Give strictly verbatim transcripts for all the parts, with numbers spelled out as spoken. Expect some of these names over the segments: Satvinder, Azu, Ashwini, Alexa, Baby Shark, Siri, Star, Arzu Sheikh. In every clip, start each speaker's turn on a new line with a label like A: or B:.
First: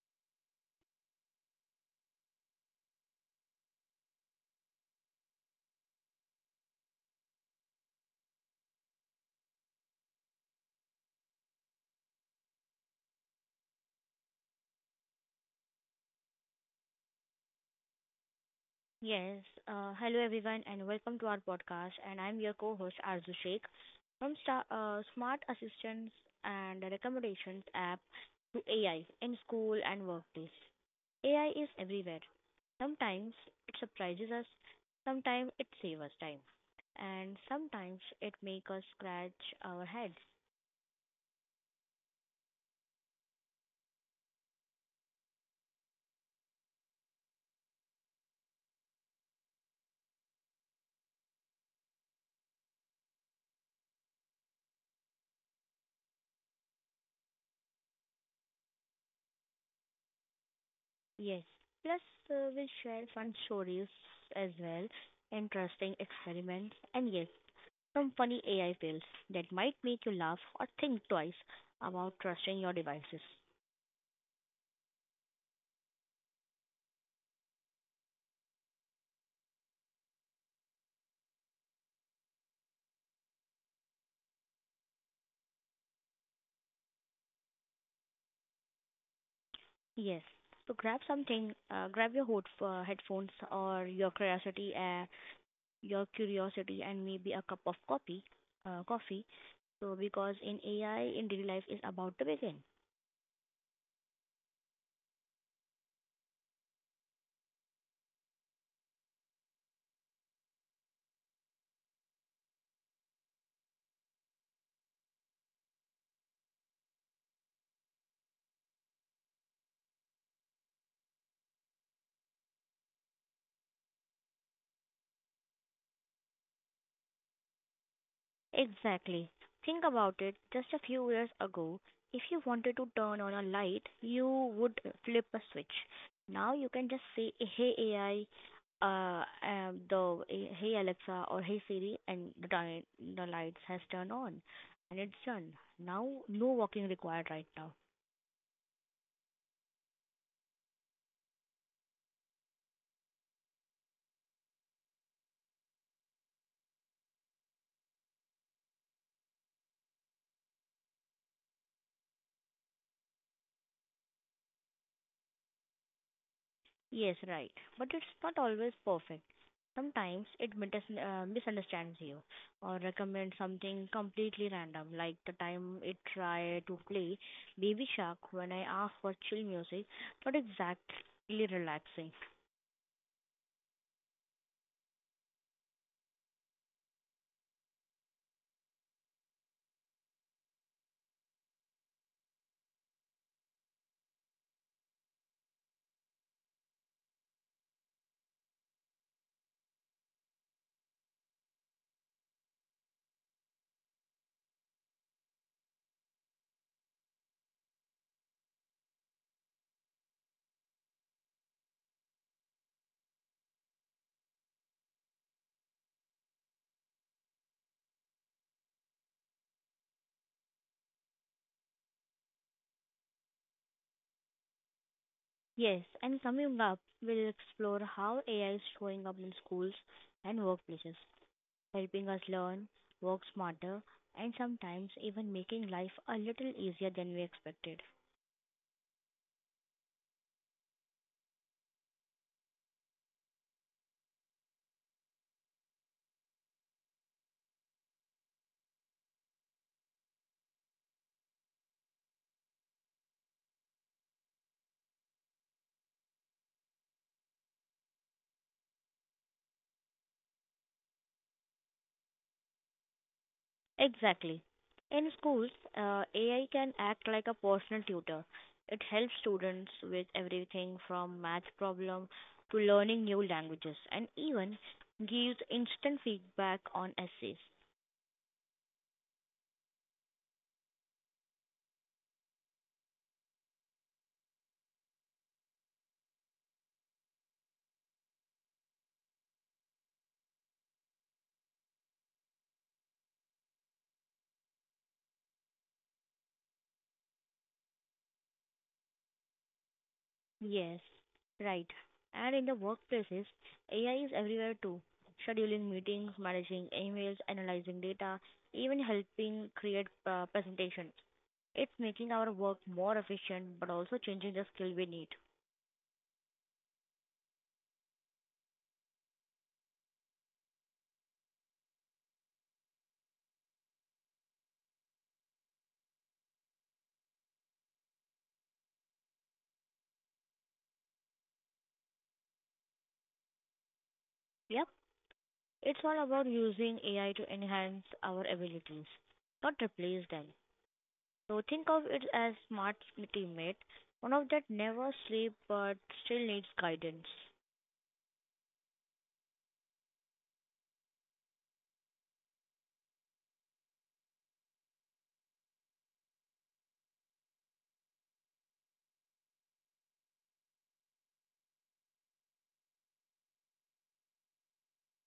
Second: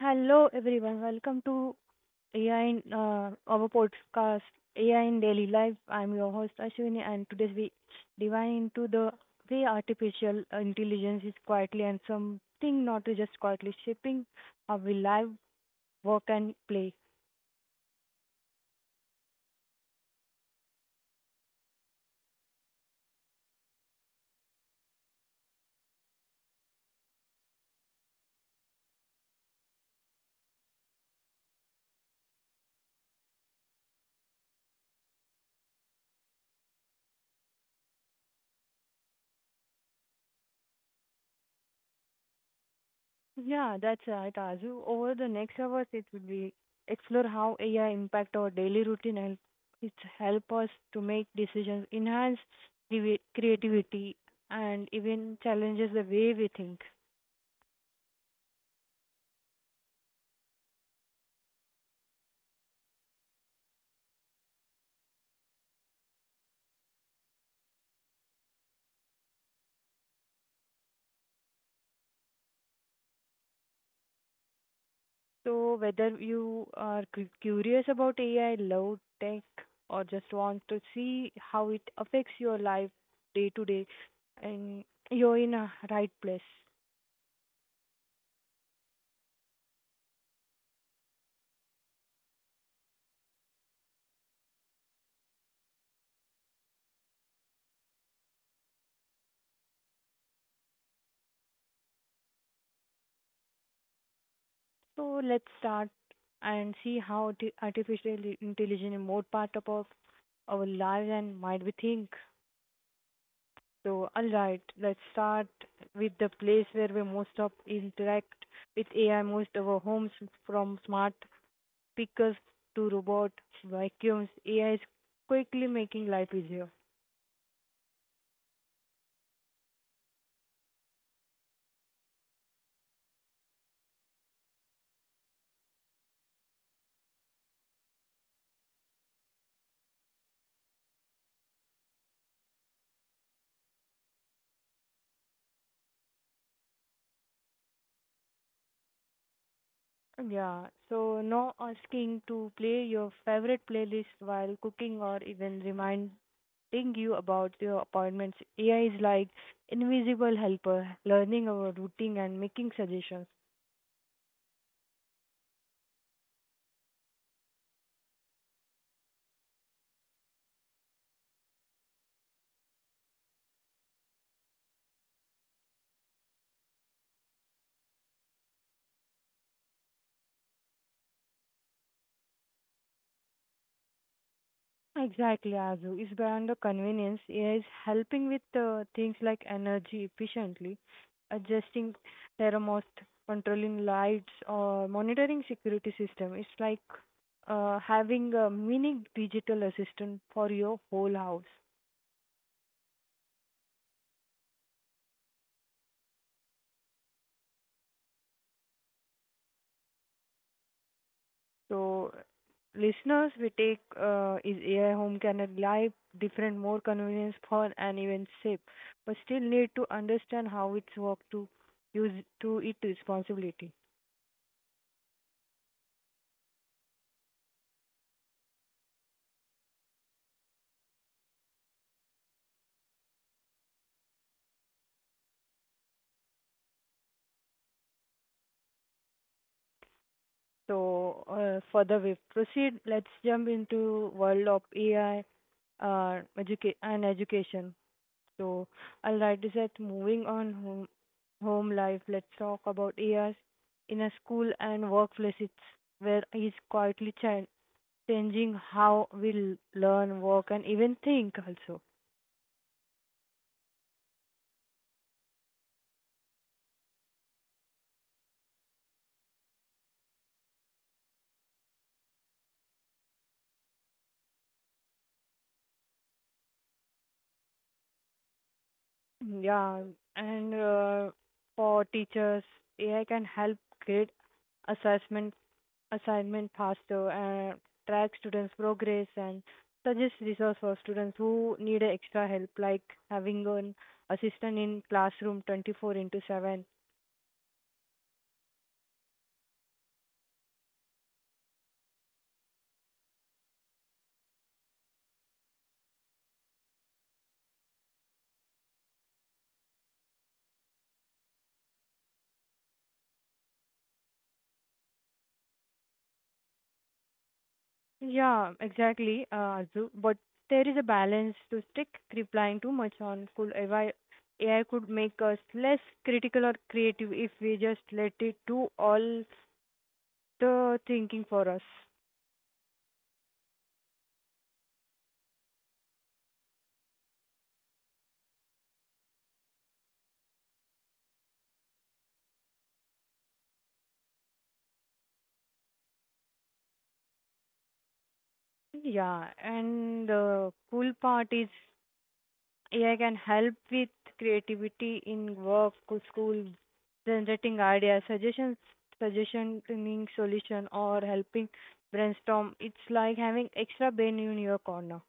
A: Hello everyone, welcome to A I in uh, our podcast A I in Daily Life. I'm your host Ashwini, and today we dive into the way artificial intelligence is quietly and something not just quietly shaping how we live, work, and play.
B: Yes. Uh, hello, everyone, and welcome to our podcast. And I'm your co-host Arzu Sheikh from Star, uh, Smart Assistance and Recommendations app to A I in school and workplace. A I is everywhere. Sometimes it surprises us, sometimes it saves us time, and sometimes it makes us scratch our heads.
A: Yeah, that's right, Azu. Over the next hours, it will be explore how A I impact our daily routine and it help us to make decisions, enhance creavi- creativity, and even challenges the way we think.
B: Yes. Plus, uh, we'll share fun stories as well, interesting experiments, and yes, some funny A I fails that might make you laugh or think twice about trusting your devices.
A: So whether you are cu- curious about A I, love tech, or just want to see how it affects your life day to day, and you're in a right place.
B: Yes. So grab something, uh, grab your hood, uh, headphones or your curiosity, uh, your curiosity, and maybe a cup of coffee. Uh, coffee. So because in A I in daily life is about to begin.
A: So let's start and see how arti- artificial intelligence is more part of our our lives and might we think. So all right, let's start with the place where we most of interact with A I. Most of our homes, from smart speakers to robot vacuums, A I is quickly making life easier.
B: Exactly. Think about it. Just a few years ago, if you wanted to turn on a light, you would flip a switch. Now you can just say, "Hey A I, uh, um, the Hey Alexa or Hey Siri," and the di- the lights has turned on, and it's done. Now, no walking required right now.
A: Yeah, so no asking to play your favorite playlist while cooking or even reminding you about your appointments. A I is like invisible helper, learning our routine and making suggestions.
B: Yes, right. But it's not always perfect. Sometimes it mitas- uh, misunderstands you or recommends something completely random, like the time it tried to play Baby Shark when I asked for chill music, not exactly relaxing.
A: Exactly, Azu. It's beyond the convenience. A I is helping with uh, things like energy efficiently, adjusting thermostat, controlling lights, or monitoring security system. It's like uh, having a mini digital assistant for your whole house. So, listeners, we take uh, is A I home can rely different, more convenience, fun, and even safe, but still need to understand how it's work to use to it responsibility.
B: Yes, and coming up, we'll explore how A I is showing up in schools and workplaces, helping us learn, work smarter, and sometimes even making life a little easier than we expected.
A: So, uh, further we proceed, let's jump into world of A I uh, educa- and education. So, all right, is that moving on home, home life, let's talk about A I in a school and workplace. It's where is quietly chan changing how we l- learn, work, and even think also.
B: Exactly. In schools, uh, A I can act like a personal tutor. It helps students with everything from math problem to learning new languages and even gives instant feedback on essays.
A: Yeah, and uh, for teachers, A I can help create assessment assignment faster and track students' progress and suggest resource for students who need a extra help, like having an assistant in classroom twenty-four into seven.
B: Yes, right. And in the workplaces, A I is everywhere too. Scheduling meetings, managing emails, analyzing data, even helping create uh, presentations. It's making our work more efficient but also changing the skill we need.
A: Yeah, exactly, uh, Arzu. But there is a balance to stick replying too much on could A I, A I could make us less critical or creative if we just let it do all the thinking for us.
B: Yep. It's all about using A I to enhance our abilities, not replace them. So think of it as smart teammate, one of that never sleep but still needs guidance.
A: Yeah, and the cool part is A I can help with creativity in work, co- school, generating ideas, suggestions, suggestioning solution, or helping brainstorm. It's like having extra brain in your corner.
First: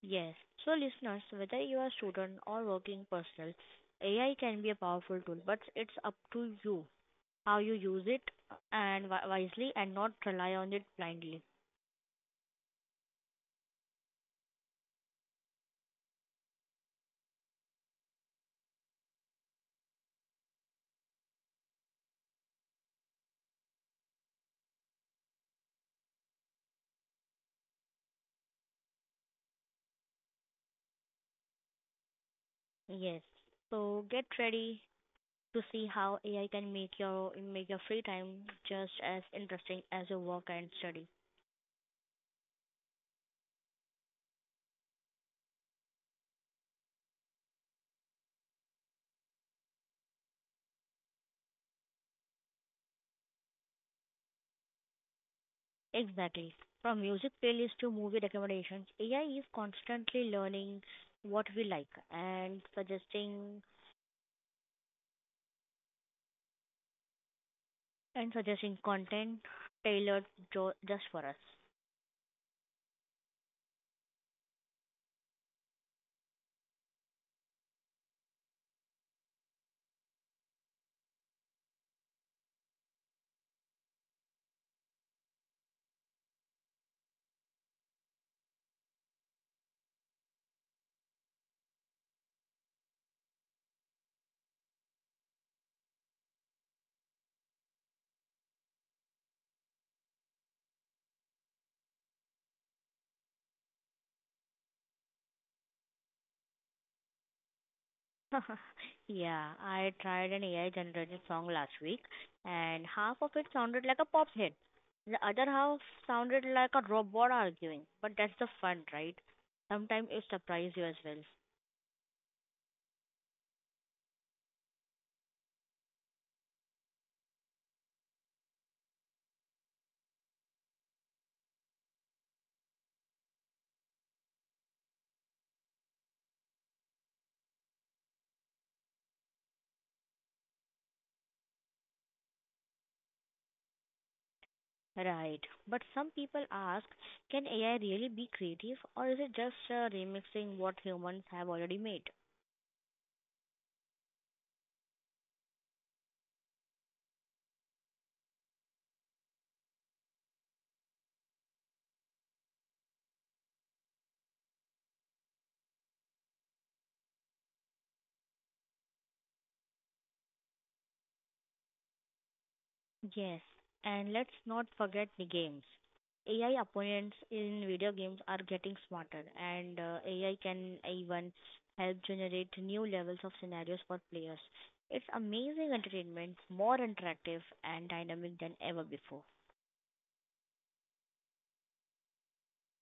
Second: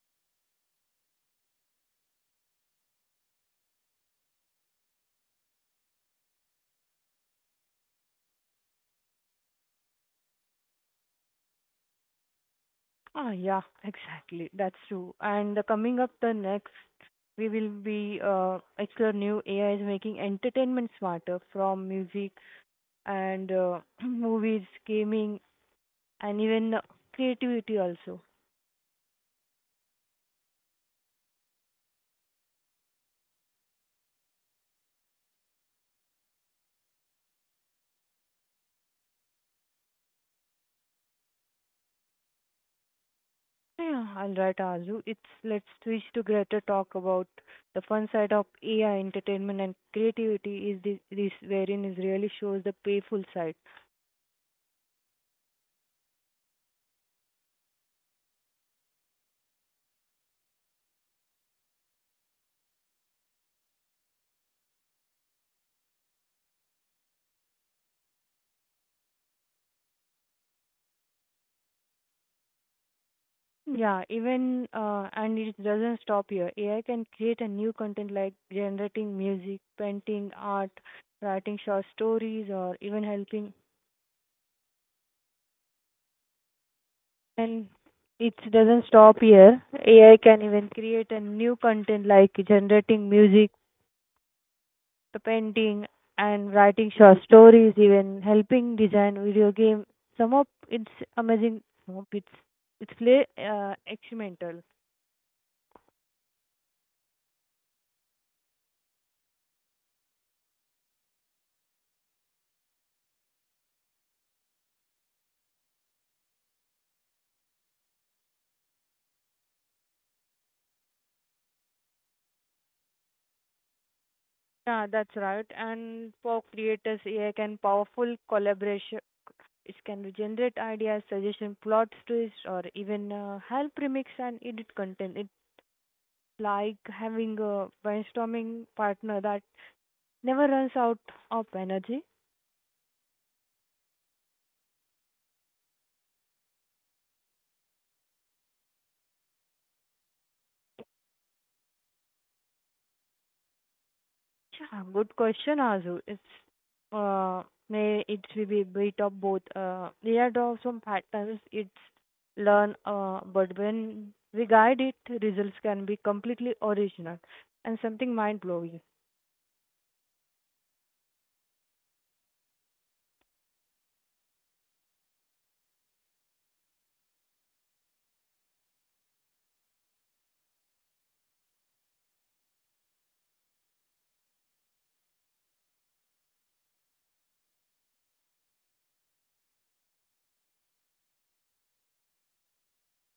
B: Yes. So listeners, whether you are a student or working personal, A I can be a powerful tool, but it's up to you how you use it and wi- wisely and not rely on it blindly.
A: Ah, yeah, exactly. That's true. And the coming up the next, we will be uh, explore new A I is making entertainment smarter from music and uh, movies, gaming, and even creativity also.
B: Yes. So get ready to see how A I can make your make your free time just as interesting as your work and study.
A: Yeah, all right, Azu. It's let's switch to Greta talk about the fun side of A I entertainment and creativity is this, this wherein is really shows the payful side.
B: Exactly. From music playlists to movie recommendations, A I is constantly learning what we like and suggesting and suggesting content tailored jo- just for us.
A: Yeah, even uh, and it doesn't stop here. A I can create a new content like generating music, painting, art, writing short stories, or even helping. And it doesn't stop here. A I can even create a new content like generating music the painting and writing short stories, even helping design video game. Some of it's amazing, some of it's it's play uh, experimental.
B: Yeah, I tried an A I generated song last week and half of it sounded like a pop hit. The other half sounded like a robot arguing. But that's the fun, right? Sometimes it surprises you as well.
A: Yeah, that's right. And for creators, A I can powerful collaboration. It can generate ideas, suggestion, plot twists, or even uh, help remix and edit content. It's like having a brainstorming partner that never runs out of energy.
B: Right. But some people ask, can A I really be creative or is it just uh, remixing what humans have already made?
A: Yeah, good question, Azu. It's uh, may it will be bit of both. Uh, there are some patterns it's learn, uh, but when we guide it, results can be completely original and something mind blowing.
B: Yes, and let's not forget the games. A I opponents in video games are getting smarter, and uh, A I can even help generate new levels of scenarios for players. It's amazing entertainment, more interactive and dynamic than ever before.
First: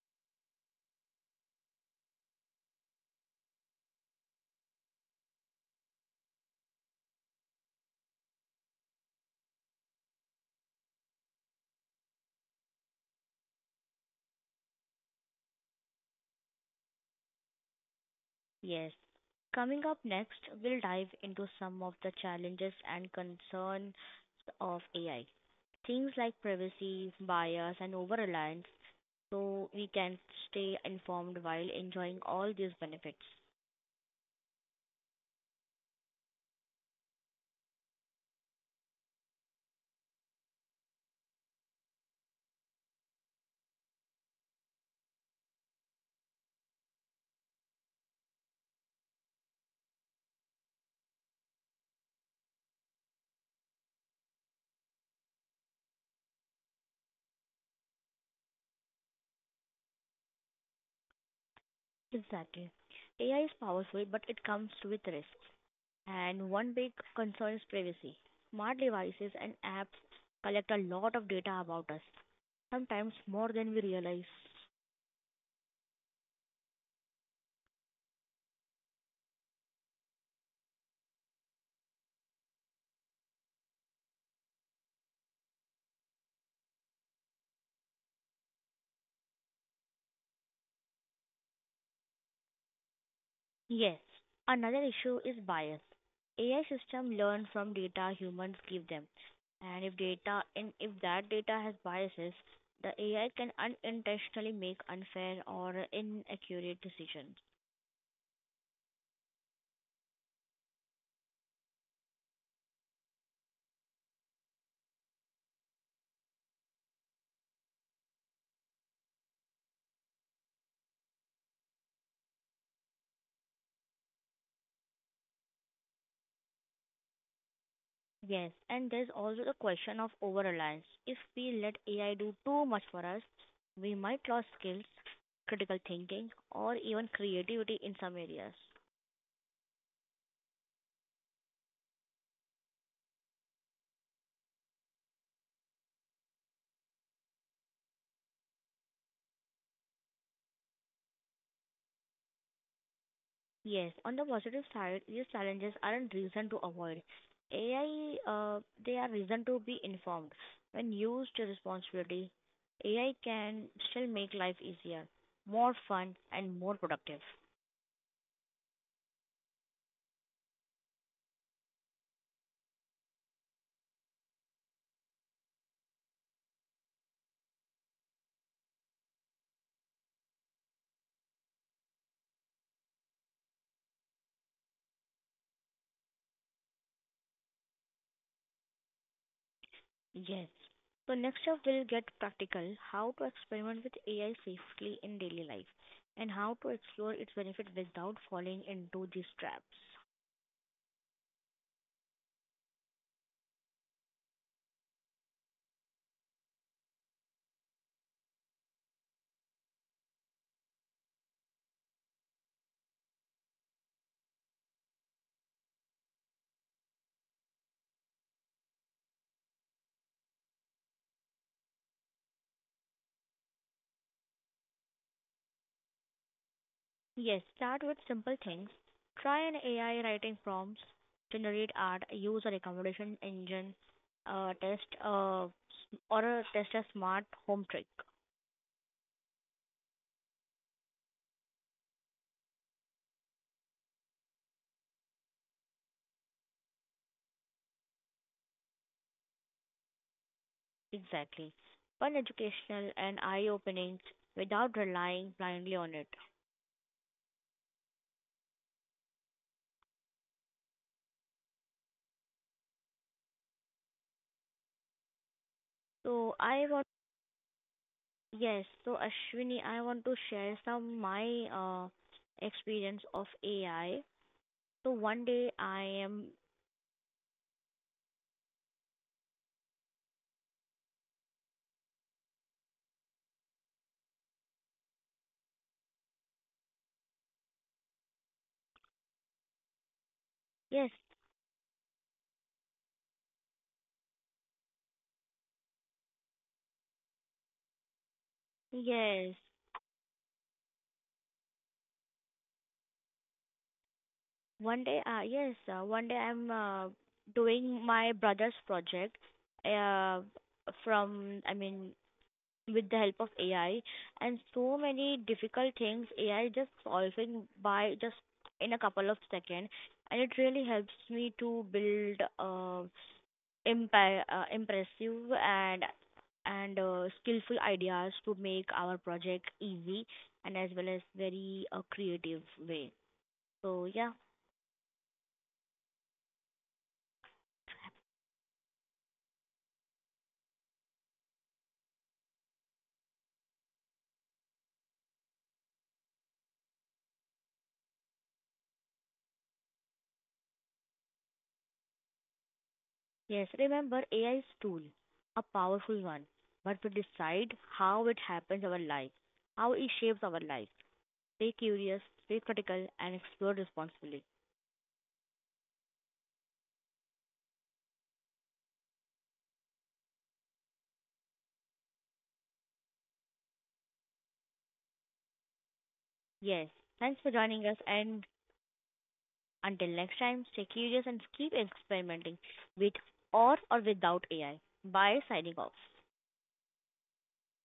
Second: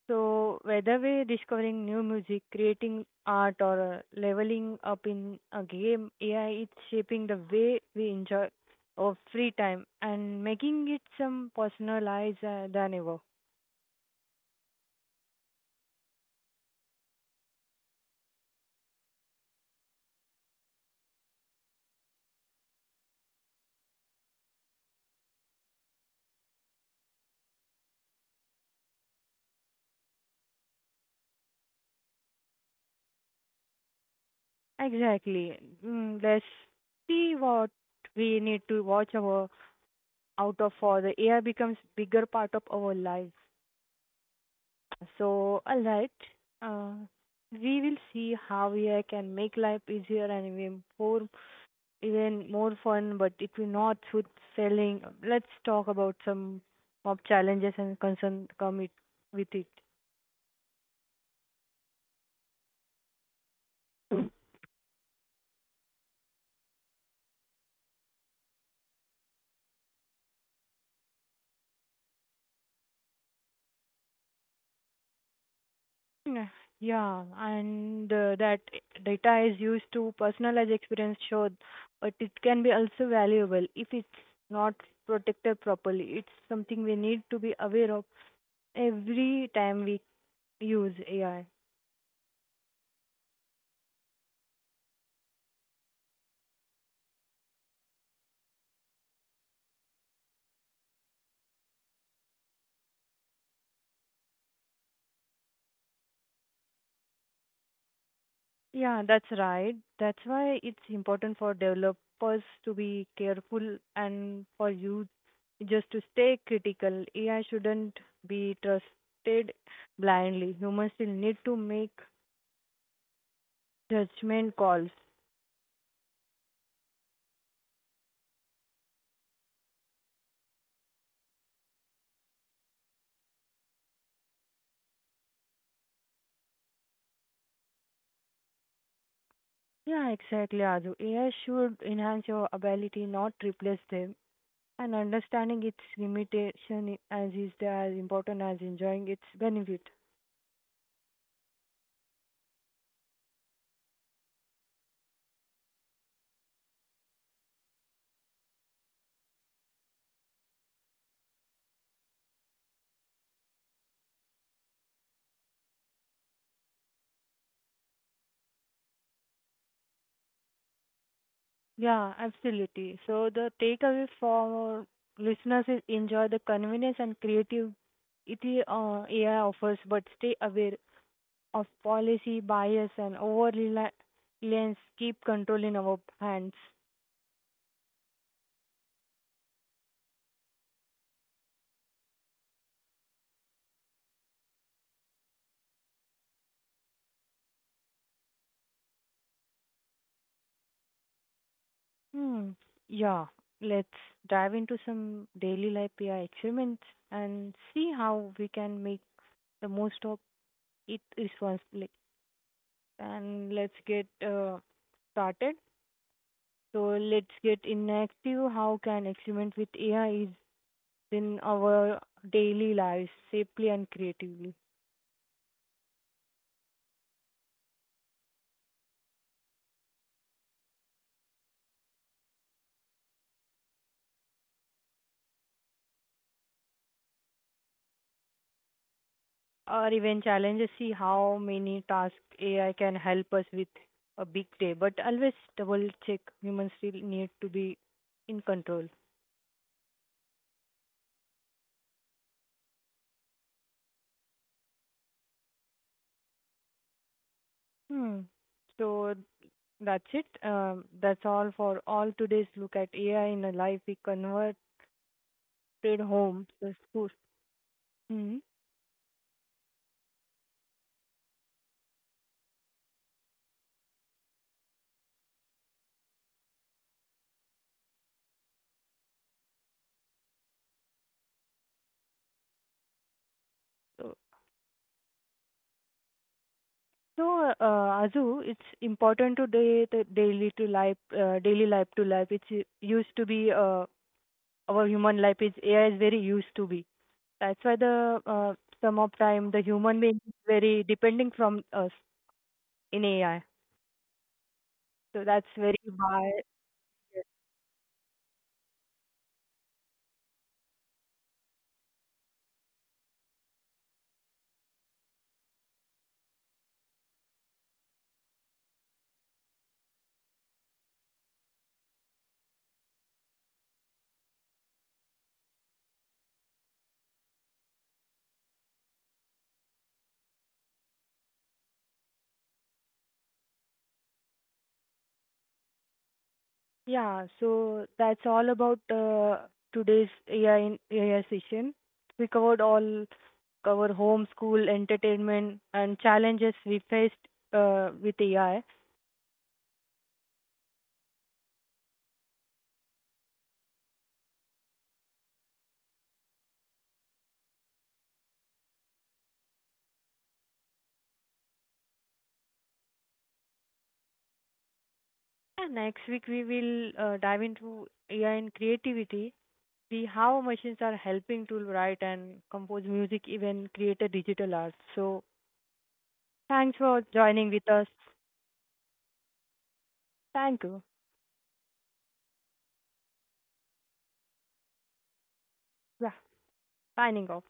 A: So whether we're discovering new music, creating art, or uh, leveling up in a game, A I is shaping the way we enjoy our free time and making it some personalized uh, than ever.
B: Yes. Coming up next, we'll dive into some of the challenges and concerns of A I. Things like privacy, bias, and over reliance so we can stay informed while enjoying all these benefits.
A: Exactly. Mm, let's see what we need to watch our out of for the A I becomes bigger part of our life. So, all right. Uh, we will see how A I can make life easier and even more, even more fun, but it will not with selling. Let's talk about some of challenges and concern come it, with it.
B: Exactly. A I is powerful, but it comes with risks, and one big concern is privacy. Smart devices and apps collect a lot of data about us, sometimes more than we realize.
A: Mm, Yeah, and uh, that data is used to personalize experience sure, but it can be also valuable if it's not protected properly. It's something we need to be aware of every time we use A I.
B: Yes. Another issue is bias. A I system learn from data humans give them. And if data and if that data has biases, the A I can unintentionally make unfair or inaccurate decisions.
A: Yeah, that's right. That's why it's important for developers to be careful and for you just to stay critical. A I shouldn't be trusted blindly. Humans still need to make judgment calls.
B: Yes, and there's also the question of over reliance. If we let A I do too much for us, we might lose skills, critical thinking, or even creativity in some areas.
A: Yeah, exactly, Adu. A I should enhance your ability, not replace them. And understanding its limitation I- as is the- as important as enjoying its benefit.
B: Yes, on the positive side, these challenges aren't reason to avoid. A I, uh, they are reason to be informed. When used responsibly, A I can still make life easier, more fun, and more productive.
A: Yeah, absolutely. So the takeaway for listeners is enjoy the convenience and creativity uh, A I offers, but stay aware of policy bias and over reliance. Keep control in our hands.
B: Yes. So next up, we'll get practical: how to experiment with A I safely in daily life, and how to explore its benefit without falling into these traps.
A: Hmm. Yeah, let's dive into some daily life A I experiments and see how we can make the most of it responsibly. And let's get uh, started. So let's get in active. How can experiment with A I is in our daily lives safely and creatively?
B: Yes, start with simple things. Try an A I writing prompts, generate art, use a recommendation engine, uh, test uh, s- or a test a smart home trick.
A: Or even challenges. See how many tasks A I can help us with a big day. But always double check. Humans still need to be in control.
B: Exactly. Fun, educational, and eye-opening without relying blindly on it.
A: Hmm. So that's it. Um, that's all for all today's look at A I in a life we converted
B: So I
A: home,
B: want
A: the school.
B: Yes.
A: Hmm.
B: So Ashwini, I want to share some my uh, experience of A I. So one day I am
A: So, so uh, Azu, it's important today the daily to life, uh,
B: Yes,
A: daily life to life. It's u- used to be uh, our human life is A I is very used to be. That's why the uh, some of time the
B: yes.
A: human being is very depending from us in A I. So
B: One
A: that's
B: day, uh,
A: very
B: yes, uh,
A: bad.
B: one day I'm uh, doing my brother's project uh, from, I mean, with the help of A I, and so many difficult things A I just solving by just in a couple of seconds, and it really helps me to build uh, impa- uh, impressive and and uh, skillful ideas to make our project easy and as well as very uh, creative way. So yeah.
A: Yeah, so that's all about uh, today's A I in A I session. We covered all cover home, school, entertainment, and challenges we faced uh, with A I.
B: Yes, remember A I is tool, a powerful one, but we decide how it happens our life, how it shapes our life. Stay curious, stay critical, and explore responsibly.
A: And next week we will uh, dive into A I in creativity. See how machines are helping to write and compose music, even create a digital art. So
B: Yes,
A: thanks for
B: thanks for
A: joining
B: joining us,
A: with us.
B: and until next time, stay
A: Thank you.
B: curious and keep experimenting with or or without A I. Bye, signing off.
A: Yeah, signing off.